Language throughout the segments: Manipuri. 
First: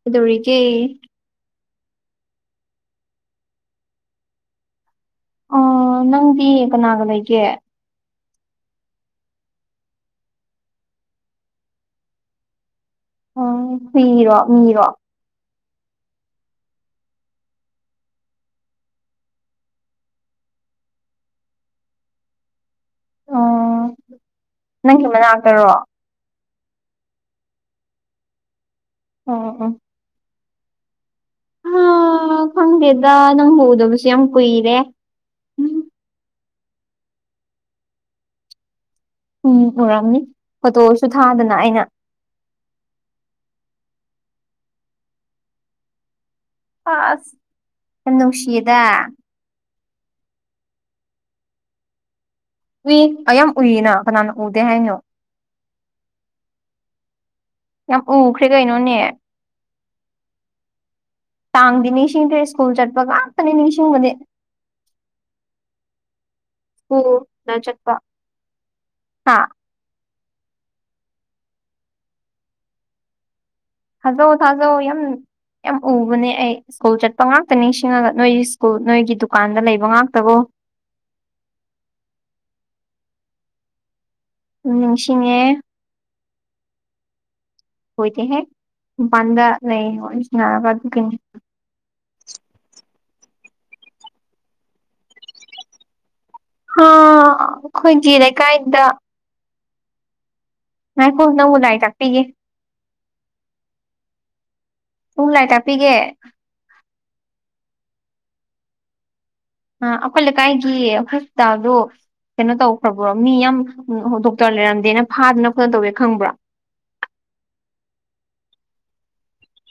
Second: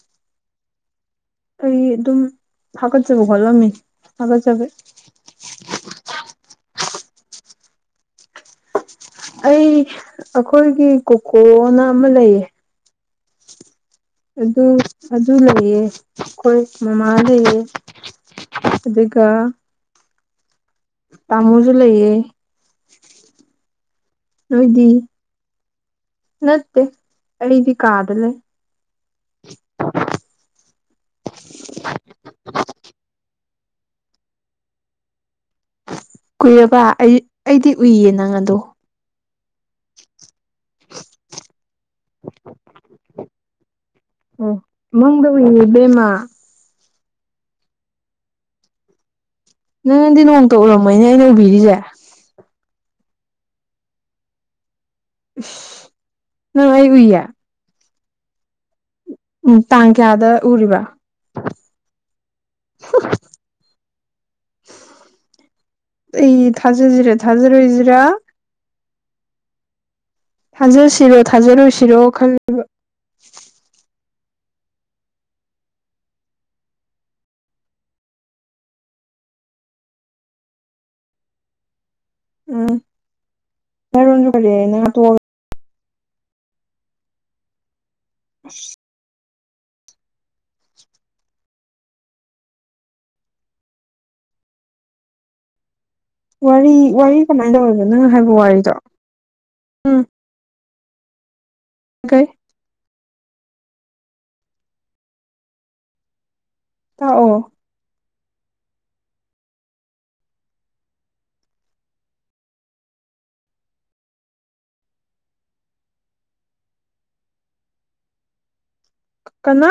ꯀꯩꯗꯧꯔꯤꯒꯦ ꯑꯩ ꯑꯗꯨꯝ ꯍꯥꯒꯖꯕ ꯍꯣꯠꯂꯝꯃꯤ ꯍꯥꯒꯖꯕꯤ ꯑꯥ ꯅꯪꯗꯤ ꯀꯅꯥꯒ ꯂꯩꯒꯦ ꯑꯩ ꯑꯈꯣꯏꯒꯤ ꯀꯨꯀꯣꯅ ꯑꯃ ꯂꯩꯌꯦ ꯑꯣ ꯍꯨꯏꯔꯣ ꯃꯤꯔꯣ ꯈꯣꯏ ꯃꯃꯥꯒꯤ ꯑꯗꯨꯒ ꯇꯃꯣꯖꯨ ꯂꯩꯌꯦ ꯑꯣ ꯅꯣꯏꯗꯤ ꯅꯪꯒꯤ ꯃꯅꯥꯛꯇꯔꯣ ꯅꯠꯇꯦ ꯑꯩꯗꯤ ꯀꯗꯂꯩ ꯑꯣ ꯑꯣ ꯑꯥ ꯈꯪꯗꯦꯗ ꯅꯪꯕꯨ ꯎꯗꯕꯖꯦ ꯌꯥꯝ ꯀꯨꯏꯔꯦ ꯀꯨꯏꯔꯕ ꯑꯩ ꯑꯩꯗꯤ ꯎꯏꯌꯦ ꯅꯪ ꯑꯗꯣ ꯎꯝ ꯎꯔꯝꯅꯤ ꯐꯣꯇꯣꯁꯨ ꯊꯥꯗꯅ ꯑꯩꯅ ꯑꯣ ꯃꯪꯗ ꯎꯏꯌꯦ ꯏꯕꯦꯝꯃ ꯑꯁ ꯌꯥꯝ ꯅꯨꯡꯁꯤꯗ ꯅꯪꯗꯤ ꯅꯣꯡꯃꯇ ꯎꯔꯝꯃꯣꯏꯅꯦ ꯑꯩꯅ ꯎꯕꯤꯔꯤꯖꯦ ꯎꯏ ꯌꯥꯝ ꯎꯏꯅ ꯀꯅꯥꯅ ꯎꯗꯦ ꯍꯥꯏꯅꯣ ꯏꯁ ꯅꯪ ꯑꯩ ꯎꯏꯌꯦ ꯌꯝ ꯎꯈ꯭ꯔꯦ ꯀꯩꯅꯣꯅꯦ ꯎꯝ ꯇꯥꯡ ꯀꯌꯥꯗ ꯎꯔꯤꯕ ꯇꯥꯡꯗꯤ ꯅꯤꯡꯁꯤꯡꯗ꯭ꯔꯦ ꯁ꯭ꯀꯨꯜ ꯆꯠꯄ ꯉꯛꯇꯅꯤ ꯅꯤꯡꯁꯤꯡꯕꯗꯤ ꯑꯩ ꯊꯖꯁꯤꯔꯦ ꯁ꯭ꯀꯨꯜꯗ ꯆꯠꯄ ꯊꯖꯔꯣꯏꯖꯤꯔ ꯍꯥ ꯊꯖꯁꯤꯔꯣ ꯊꯖꯔꯣꯏꯁꯤꯔꯣ ꯈꯜꯂꯤꯕ ꯊꯖꯧ ꯊꯖꯧ ꯌꯥꯝ ꯌꯥꯝ ꯎꯕꯅꯦ ꯑꯩ ꯁ꯭ꯀꯨꯜ ꯆꯠꯄ ꯉꯥꯛꯇ ꯅꯤꯡꯁꯤꯡꯉꯒ ꯅꯣꯏ ꯁ꯭ꯀꯨꯜ ꯅꯣꯏꯒꯤ ꯗꯨꯀꯥꯟꯗ ꯂꯩꯕ ꯉꯥꯛꯇꯕꯨ [inaudible] ꯎꯝ ꯅꯔꯣꯟꯁꯨ ꯀꯔꯤ ꯎꯝ ꯅꯪ ꯍꯥꯠꯇꯣꯛꯑꯒ ꯅꯤꯡꯁꯤꯡꯉꯦ ꯍꯣꯏꯗ ꯍꯦ ꯃꯄꯥꯟꯗ ꯂꯩꯌꯦ ꯋꯥꯔꯤ ꯁꯅꯔꯒ ꯗꯨꯀꯤꯟ ꯋꯥꯔꯤ ꯍꯥ ꯋꯥꯔꯤ ꯀꯃꯥꯏꯟ ꯇꯧꯔꯒꯦ ꯅꯪꯅ ꯑꯩꯈꯣꯏꯒꯤ ꯍꯥꯏꯕ ꯋꯥꯔꯤꯗꯣ ꯂꯩꯀꯥꯏꯗ ꯎꯝ ꯉꯏꯈꯣ ꯅꯪꯕꯨ ꯂꯥꯏꯔꯤꯛ ꯇꯥꯛꯄꯤꯒꯦ ꯀꯩ ꯄꯨꯡ ꯂꯥꯏ ꯇꯥꯛꯄꯤꯒꯦ ꯇꯛꯑꯣ ꯑꯥ ꯑꯈꯣꯏ ꯂꯩꯀꯥꯏꯒꯤ ꯍꯣꯁꯄꯤꯇꯜꯗꯣ ꯀꯩꯅꯣ ꯇꯧꯈ꯭ꯔꯕ꯭ꯔꯣ ꯃꯤ ꯌꯥꯝ ꯗꯣꯛꯇꯔ ꯂꯩꯔꯝꯗꯦꯅ ꯐꯥꯗꯅ ꯈꯣꯠꯇꯅ ꯇꯧꯋꯦ ꯈꯪꯕ꯭ꯔ [inaudible] ꯀꯅꯥ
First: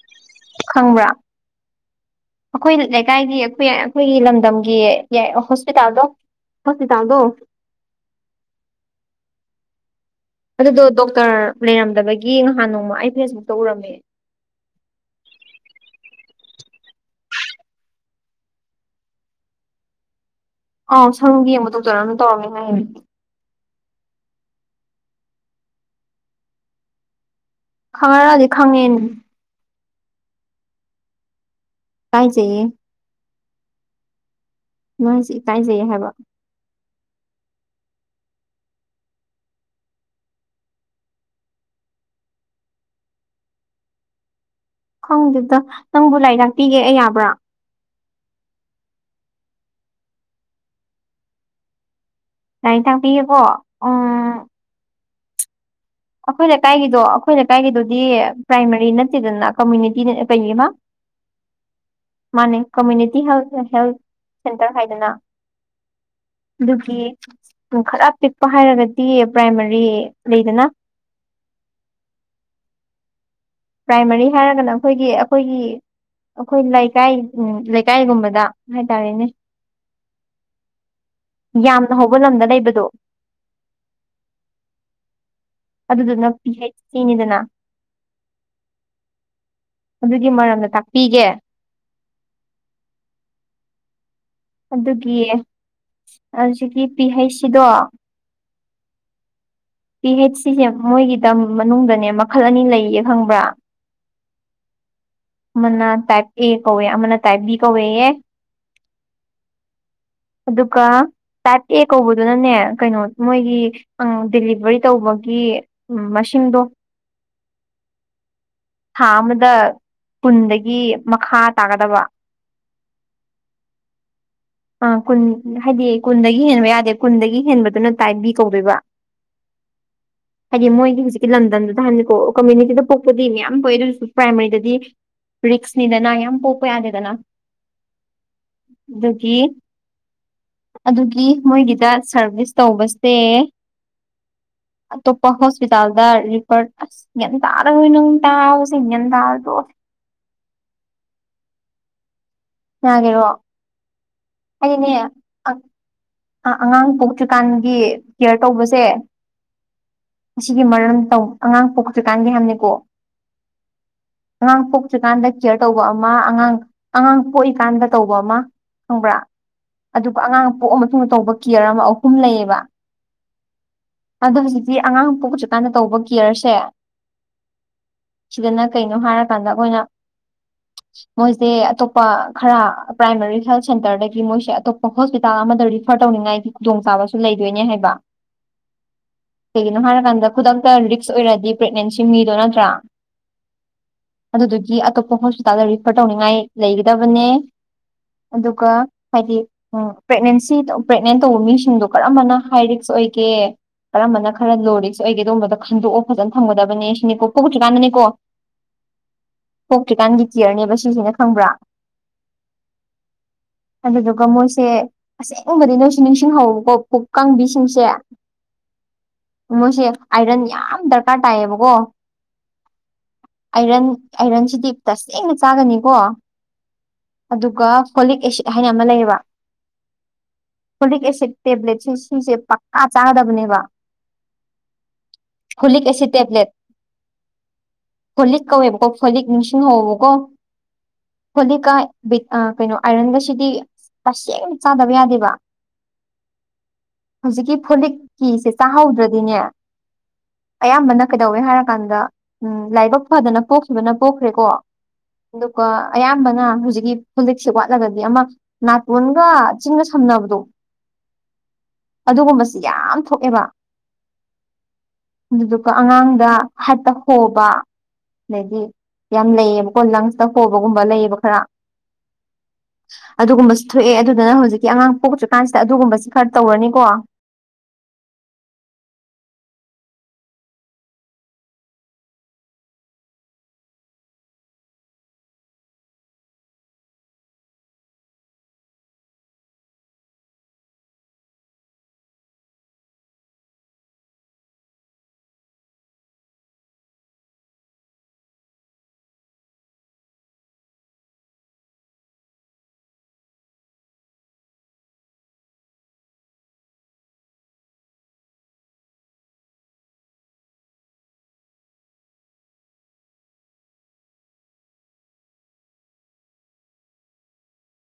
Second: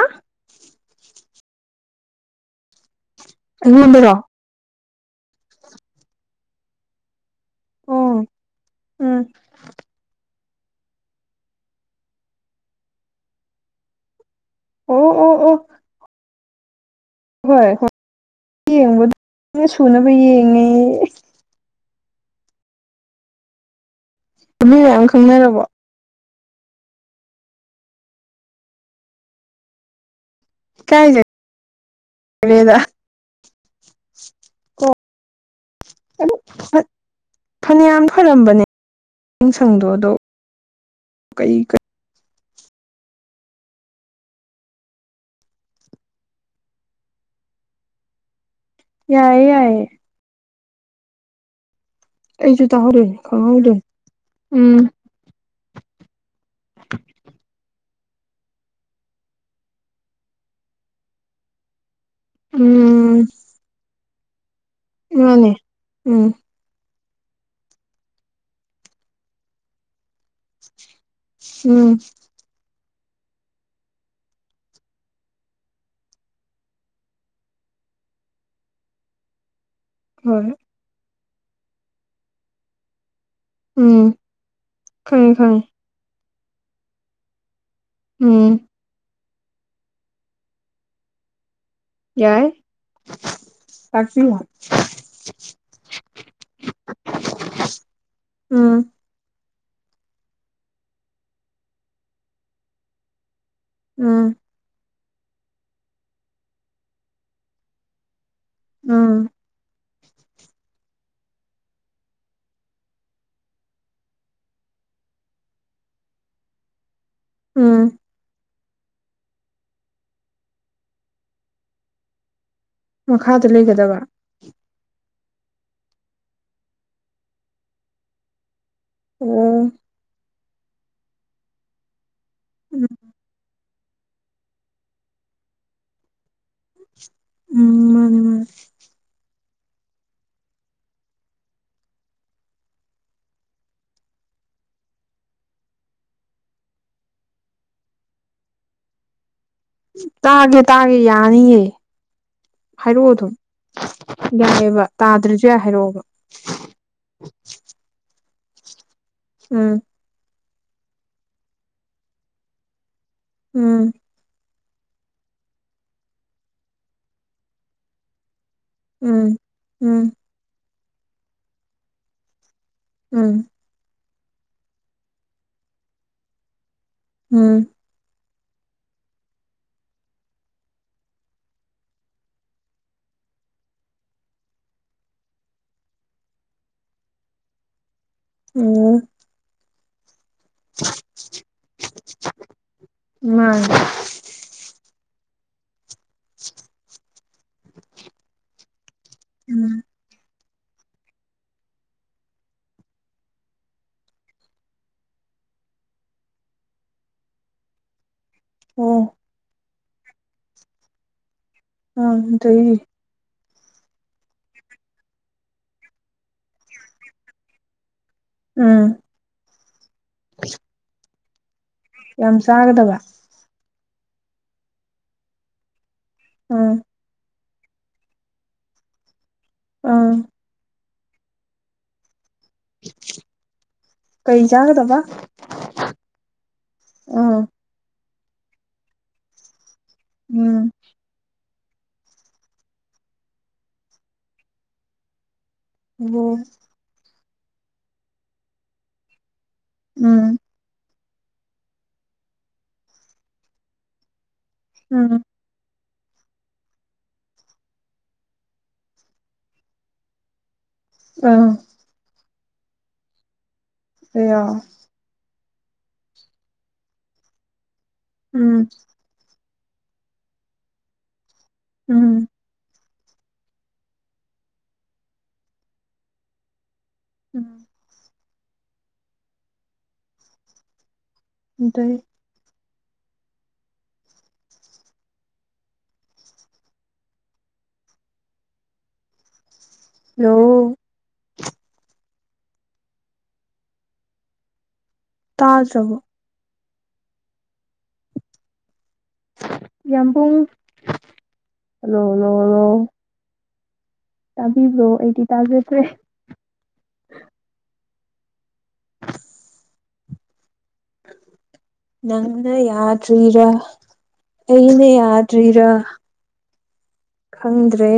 ꯈꯪꯕ꯭ꯔꯥ ꯑꯈꯣꯏ ꯂꯩꯀꯥꯏꯒꯤ ꯑꯈꯣꯏ ꯑꯈꯣꯏꯒꯤ ꯑꯩꯉꯣꯟꯗꯔꯣ ꯂꯝꯗꯝꯒꯤ ꯀꯦ ꯍꯣꯁꯄꯤꯇꯥꯜꯗꯣ ꯍꯣꯁꯄꯤꯇꯥꯜꯗꯣ ꯑꯣ ꯎꯝ ꯑꯗꯨꯗꯣ ꯗꯣꯛꯇꯔ ꯂꯩꯔꯝꯗꯕꯒꯤ ꯉꯍꯥꯟ ꯅꯣꯡꯃ ꯑꯩ ꯐꯦꯁꯕꯨꯛꯇ ꯎꯔꯝꯃꯦ ꯑꯣ ꯑꯣ ꯑꯣ ꯍꯣꯏ ꯍꯣꯏ ꯌꯦꯡꯕꯗꯤ ꯁꯨꯅꯕ ꯌꯦꯡ ꯑꯥꯎ ꯁꯔꯨꯒꯤ ꯌꯦꯡꯕ ꯗꯣꯛꯇꯔ ꯑꯃꯅ ꯇꯧꯔꯝꯃꯦ ꯍꯥꯏ ꯅꯨꯄꯤ ꯃꯌꯥꯝ ꯈꯪꯅꯔꯕꯣ ꯈꯪꯅꯔꯗꯤ ꯈꯪꯉꯤꯟ ꯏꯀꯥꯏꯖꯧ ꯏꯀꯥꯏꯖꯩꯌꯦ [inaudible] ꯅꯣꯏ ꯁꯦ ꯏꯀꯥꯏꯖꯩꯌꯦ ꯍꯥꯏꯕ ꯐꯅꯌꯥꯝ ꯐꯔꯝꯕꯅꯦꯅꯨꯡꯁꯪꯗꯣ ꯑꯗꯣ ꯀꯩ ꯈꯪꯗꯦꯗ ꯅꯪꯕꯨ ꯂꯥꯏ ꯇꯥꯛꯄꯤꯒꯦ ꯑꯩ ꯌꯥꯕ꯭ꯔꯥ ꯌꯥꯏꯌꯦ ꯌꯥꯏꯌꯦ ꯑꯩꯁꯨ ꯂꯥꯏꯔꯤꯛ ꯇꯥꯍꯧꯔꯦ ꯇꯥꯛꯄꯤꯒꯦꯀꯣ ꯈꯪꯍꯧꯗꯦ ꯎꯝ ꯑꯩꯈꯣꯏꯅ ꯂꯩꯀꯥꯏꯒꯤꯗꯣ ꯑꯩꯈꯣꯏꯅ ꯂꯩꯀꯥꯏꯒꯤꯗꯣ ꯄ꯭ꯔꯥꯏꯃꯔꯤ ꯅꯠꯇꯦꯗꯅ ꯀꯝꯃꯨꯅꯤꯇꯤ ꯀꯩꯃ ꯃꯥꯟꯅꯦ ꯀꯃꯨꯅꯤꯇꯤ ꯎꯝ ꯍꯦꯜ ꯍꯦꯜ ꯁꯦꯟꯇꯔ ꯍꯥꯏꯗꯅ ꯃꯥꯅꯦ ꯎꯝ ꯑꯗꯨꯒꯤ ꯎꯝ ꯈꯔ ꯄꯤꯛꯄ ꯍꯥꯏꯔꯒꯗꯤ ꯄ꯭ꯔꯥꯏꯃꯥꯔꯤ ꯂꯩꯗꯅ ꯎꯝ ꯄ꯭ꯔꯥꯏꯃꯥꯔꯤ ꯍꯥꯏꯔꯒꯅ ꯑꯩꯈꯣꯏꯒꯤ ꯑꯩꯈꯣꯏꯒꯤ ꯑꯩꯈꯣꯏ ꯂꯩꯀꯥꯏ ꯎꯝ ꯂꯩꯀꯥꯏꯒꯨꯝꯕꯗ ꯍꯥꯏꯇꯥꯔꯦꯅꯦ ꯍꯣꯏ ꯌꯥꯝꯅ ꯍꯧꯕ ꯂꯝꯗ ꯂꯩꯕꯗꯣ ꯎꯝ ꯈꯪꯉꯦ ꯈꯪꯉꯦ [unintelligible] ꯁꯤꯅꯤꯗꯅ ꯎꯝ ꯑꯗꯨꯒꯤ ꯃꯔꯝꯗ ꯇꯥꯛꯄꯤꯒꯦ ꯌꯥꯏ ꯇꯥꯛ ꯑꯗꯨꯒꯤ ꯍꯧꯖꯤꯛꯀꯤ ꯄꯤ ꯍꯩꯆ ꯁꯤꯗꯣ ꯎꯝ ꯄꯤ ꯍꯩꯆ ꯁꯤꯁꯦ ꯃꯣꯏꯒꯤꯗ ꯃꯅꯨꯡꯗꯅꯦ ꯃꯈꯜ ꯑꯅꯤ ꯂꯩꯌꯦ ꯈꯪꯕ꯭ꯔꯥ ꯎꯝ ꯃꯅ ꯇꯥꯏꯞ ꯑꯦ ꯀꯧꯋ ꯑꯃꯅ ꯇꯥꯏꯞ ꯕꯤ ꯀꯧ ꯌꯥ ꯑꯝ ꯑꯗꯨꯒ ꯇꯥꯏꯞ ꯑꯦ ꯀꯧꯕꯗꯨꯅꯅꯦ ꯀꯩꯅꯣ ꯃꯣꯏꯒꯤ ꯗꯦꯂꯤꯚꯔꯤ ꯇꯧꯕꯒꯤ ꯃꯁꯤꯡꯗꯣ ꯎꯝ ꯊꯥ ꯑꯃꯗ ꯀꯨꯟꯗꯒꯤ ꯃꯈꯥ ꯇꯥꯒꯗꯕ ꯃꯈꯥꯗ ꯂꯩꯒꯗꯕ ꯑꯥ ꯀꯨꯟ ꯍꯥꯏꯗꯤ ꯀꯨꯟꯗꯒꯤ ꯍꯦꯟꯕ ꯌꯥꯗꯦ ꯀꯨꯟꯗꯒꯤ ꯍꯦꯟꯕꯗꯨꯅ ꯇꯥꯏꯞ ꯕꯤ ꯀꯧꯗꯣꯏꯕ ꯎꯝ ꯍꯥꯏꯗꯤ ꯃꯣꯏꯒꯤ ꯍꯧꯖꯤꯛꯀꯤ ꯂꯝꯗꯝꯗꯨꯗ ꯍꯥꯏꯕꯅꯦꯀꯣ ꯀꯝꯃ꯭ꯌꯨꯅꯤꯇꯤꯗ ꯎꯝ ꯄꯣꯛꯄꯗꯤ ꯃꯌꯥꯝ ꯄꯣꯛꯑꯦ ꯑꯗꯨ ꯑꯣꯏꯗ ꯄ꯭ꯔꯥꯏꯃꯥꯔꯤꯗꯗꯤ ꯔꯤꯛꯁꯅꯤꯗꯅ ꯌꯥꯝ ꯄꯣꯛꯄ ꯌꯥꯗꯦꯗꯅ ꯎꯝ ꯃꯥꯅꯦ ꯃꯥꯅꯦ ꯑꯗꯨꯗꯒꯤ ꯑꯗꯨꯒꯤ ꯃꯣꯏꯒꯤꯗ ꯁꯥꯔꯚꯤꯁ ꯇꯧꯕꯁꯦ ꯑꯇꯣꯞꯄ ꯍꯣꯁꯄꯤꯇꯥꯜꯗ ꯔꯤꯐꯔ ꯑꯁ ꯌꯦꯒꯌꯥꯟ ꯇꯥꯔꯣꯏ ꯅꯪ ꯇꯥꯕꯁꯦ ꯒꯌꯥꯟ ꯇꯥꯔꯔꯣꯏ ꯇꯣꯛꯑꯣ ꯇꯥꯒꯦ ꯇꯥꯒꯦ ꯌꯥꯅꯤꯌꯦ ꯍꯥꯏꯔꯛꯑꯣ ꯌꯥꯒꯦꯔꯣ ꯑꯗꯨꯝ ꯌꯥꯏꯑꯕ ꯍꯥꯏꯗꯤꯅꯦ ꯇꯥꯗ꯭ꯔꯁꯨ ꯌꯥꯏ ꯍꯥꯏꯔꯛꯑꯣꯕ ꯑꯉꯥꯡ ꯄꯣꯛꯇ꯭ꯔꯤꯀꯥꯟꯒꯤ ꯀꯤꯌꯔ ꯇꯧꯕꯁꯦ ꯎꯝ ꯑꯁꯤꯒꯤ ꯃꯔꯝ ꯇꯧ ꯑꯉꯥꯡ ꯄꯣꯛꯇ꯭ꯔꯤꯀꯥꯟꯒꯤ ꯍꯥꯏꯕꯅꯤꯀꯣ INAUDIBLE ꯑꯉꯥꯡ ꯄꯣꯛꯇ꯭ꯔꯤꯀꯥꯟꯗ ꯀꯦꯌꯔ ꯇꯧꯕ ꯑꯃ ꯑꯉꯥꯡ ꯑꯉꯥꯡ ꯄꯣꯛꯏꯀꯥꯟꯗ ꯇꯧꯕ ꯑꯃ ꯈꯪꯕ꯭ꯔꯥ ꯎꯝ ꯎꯝ ꯑꯗꯨꯒ ꯑꯉꯥꯡ ꯄꯣꯛꯑ ꯃꯇꯨꯡꯗ ꯇꯧꯕ ꯀꯤꯌꯔ ꯑꯃ ꯑꯍꯨꯝ ꯂꯩꯌꯦꯕ ꯎꯝ ꯑꯗꯣ ꯍꯧꯖꯤꯛꯇꯤ ꯑꯉꯥꯡ ꯄꯣꯛ ꯍꯧꯖꯤꯛꯀꯥꯟꯗ ꯇꯧꯕ ꯀꯦꯌꯔꯁꯦ ꯎꯝ ꯁꯤꯗꯅ ꯀꯩꯅꯣ ꯍꯥꯏꯔꯀꯥꯟꯗ ꯈꯣꯏꯅ ꯃꯣꯏꯖꯦ ꯑꯇꯣꯞꯄ ꯈꯔ ꯄ꯭ꯔꯥꯏꯃꯥꯔꯤ ꯍꯦꯜ ꯁꯦꯟꯇꯔꯗꯒꯤ ꯃꯣꯏꯁꯦ ꯑꯇꯣꯞꯄ ꯍꯣꯁꯄꯤꯇꯥꯜ ꯑꯃꯗ ꯔꯤ ꯔꯤꯐꯔ ꯇꯧꯅꯤꯡꯉꯥꯏꯒꯤ ꯈꯨꯗꯣꯡꯆꯥꯥꯕꯁꯨ ꯂꯩꯗꯣꯏꯅꯦ ꯍꯥꯏꯕ INAUDIBLE ꯀꯔꯤꯒꯤꯅꯣ ꯍꯥꯌꯔꯀꯥꯟꯗ ꯈꯨꯗꯛꯇ ꯔꯤꯛꯁ ꯑꯣꯏꯔꯗꯤ ꯄ꯭ꯔꯦꯒꯅꯦꯟꯁꯤ ꯃꯤꯗꯣ ꯅꯠꯇ꯭ꯔꯥ ꯃꯥꯅꯦ ꯑꯗꯨꯗꯨꯒꯤ ꯑꯇꯣꯞ UNINTELLIGIBLE ꯔꯤꯐꯔ ꯇꯧꯅꯤꯡꯉꯥꯏ ꯂꯩꯒꯗꯕꯅꯦ ꯑꯗꯨꯒꯥ ꯍꯥꯏꯗꯤ ꯎꯝ ꯄ꯭ꯔꯦꯒꯅꯦꯟꯁꯤ ꯄ꯭ꯔꯦꯒꯅꯦꯟ ꯇꯧꯕ ꯃꯤꯁꯤꯡꯗꯣ ꯀꯔꯝꯕꯅ ꯍꯥꯏꯔꯤꯛꯁ ꯑꯣꯏꯒꯦ ꯀꯔꯝꯕꯅ ꯈꯔ ꯂꯨꯔꯤꯁꯦ ꯑꯩꯒꯤꯗꯣ ꯈꯟꯗꯣꯛꯑꯣ ꯐꯖꯅ ꯊꯝꯒꯗꯕꯅꯦ ꯁꯤꯅꯤꯀꯣ ꯄꯨꯣꯛꯇ꯭ꯔꯤꯀꯥꯟꯗꯅꯤꯀꯣ INAUDIBLE ꯊꯣꯛꯣꯛꯈ꯭ꯔꯤꯀꯥꯟꯒꯤ ꯀꯤꯌꯔꯅꯦꯕ ꯁꯤꯖꯤꯅ ꯈꯪꯕ꯭ꯔꯥ UNINTELLIGIBLE ꯑꯗꯨꯗꯨꯒ ꯃꯣꯏꯁꯦ ꯑꯁꯦꯡꯕꯗꯤ ꯅꯣꯏꯁꯨ ꯅꯤꯡꯁꯤꯡꯍꯧꯕꯀꯣ ꯄꯨꯛ ꯀꯪꯕꯤꯁꯤꯡꯁꯦ ꯎꯝ ꯃꯣꯏꯁꯦ ꯑꯥꯏꯔꯟ ꯌꯥꯝ ꯗꯔꯀꯥꯔ ꯇꯥꯏꯌꯦꯕꯀꯣ ꯌꯥꯝ ꯆꯥꯒꯗꯕ ꯑꯥꯏꯔꯟ ꯑꯥꯏꯔꯟꯁꯤꯗꯤ ꯇꯥꯁꯦꯡꯅ ꯆꯥꯒꯅꯤꯀꯣ ꯑꯪ ꯑꯗꯨꯒ ꯐꯣꯂꯤꯛ ꯑꯦꯁꯤꯠ ꯍꯥꯏꯅ ꯑꯃ ꯂꯩꯌꯦꯕ ꯑꯥꯑꯪ ꯐꯣꯂꯤꯛ ꯑꯦꯁꯤꯠ ꯇꯦꯕ꯭ꯂꯦꯠꯁꯤꯡꯁꯦ ꯄꯛꯆꯥ- ꯆꯥꯒꯗꯕꯅꯦꯕ ꯀꯩ ꯆꯥꯒꯗꯕ ꯐꯣꯂꯤꯛ ꯑꯦꯁꯤꯠ ꯇꯦꯕ꯭ꯂꯦꯠ ꯎꯝ ꯐꯣꯂꯤꯛ ꯀꯧꯌꯦꯕꯀꯣ ꯐꯣꯂꯤꯛ ꯅꯤꯡꯁꯤꯡ ꯍꯧ ꯎꯝ ꯐꯣꯂꯤꯛꯀ ꯕꯤ ꯑꯥ ꯀꯩꯅꯣ ꯑꯥꯏꯔꯟꯒꯁꯤꯗꯤ ꯇꯥꯁꯦꯡꯅ ꯆꯥꯗꯕ ꯌꯥꯗꯦꯕ ꯋꯣ ꯍꯧꯖꯤꯛꯀꯤ ꯐꯣꯂꯤꯛꯀꯤꯖꯦ ꯆꯥꯍꯧꯗ꯭ꯔꯗꯤꯅꯦ ꯎꯝ ꯑꯌꯥꯝꯕꯅ ꯀꯩꯗꯧꯋꯦꯔꯦ ꯍꯥꯏꯔꯀꯥꯟꯗ ꯎꯝ ꯂꯥꯏꯕꯛ ꯐꯗꯅ ꯄꯣꯛꯈꯤꯕꯅ ꯄꯣꯛꯈ꯭ꯔꯦꯀꯣ ꯎꯝ ꯑꯗꯨꯒꯥ ꯑꯌꯥꯝꯕꯅ ꯍꯧꯖꯤꯛꯀꯤ ꯐꯣꯂꯤꯛꯁꯦ ꯋꯥꯠꯂꯒꯗꯤ ꯑꯃ ꯅꯥꯇꯣꯟꯒ ꯆꯤꯟꯒ ꯁꯝꯅꯕꯗꯣ INAUDIBLE ꯗꯨꯒꯨꯝꯕꯁꯤ ꯌꯥꯝ ꯊꯣꯛꯑꯦꯕ ꯑꯦꯌꯥ ꯑꯗꯨꯗꯨꯒ ꯑꯉꯥꯡꯗ ꯍꯥꯔꯠꯇ ꯍꯣꯕ ꯑꯗꯩꯒꯤ ꯎꯝ ꯌꯥꯝ ꯂꯩꯌꯦꯕ ꯂꯪꯁꯇ ꯍꯣꯕꯒꯨꯝꯕ ꯂꯩꯌꯦꯕ ꯈꯔ INAUDIBLE ꯑꯗꯨꯒꯨꯝꯕꯁꯨ ꯊꯣꯛꯑꯦ ꯑꯗꯨꯗꯨꯅ ꯍꯧꯖꯤꯛꯀꯤ ꯑꯉꯥꯡ ꯄꯣꯛꯇ꯭ꯔꯤꯀꯥꯟꯁꯤꯗ ꯑꯗꯨꯒꯨꯝꯕꯁꯤ ꯈꯔ ꯇꯧꯔꯅꯤꯀꯣ ꯎꯝ ꯗꯩ ꯍꯜꯂꯣ ꯇꯥꯗꯔꯕꯣ ꯌꯥꯝ ꯄꯨꯡ ꯍꯂꯣꯂꯣꯂꯣ ꯇꯕꯤꯕ꯭ꯔꯣ ꯑꯩꯗꯤ ꯇꯥꯖꯗ꯭ꯔꯦ [inaudible] ꯅꯪꯅ ꯌꯥꯗ꯭ꯔꯤꯔꯥ ꯑꯩꯅ ꯌꯥꯗ꯭ꯔꯤꯔꯥ ꯈꯪꯗ꯭ꯔꯦ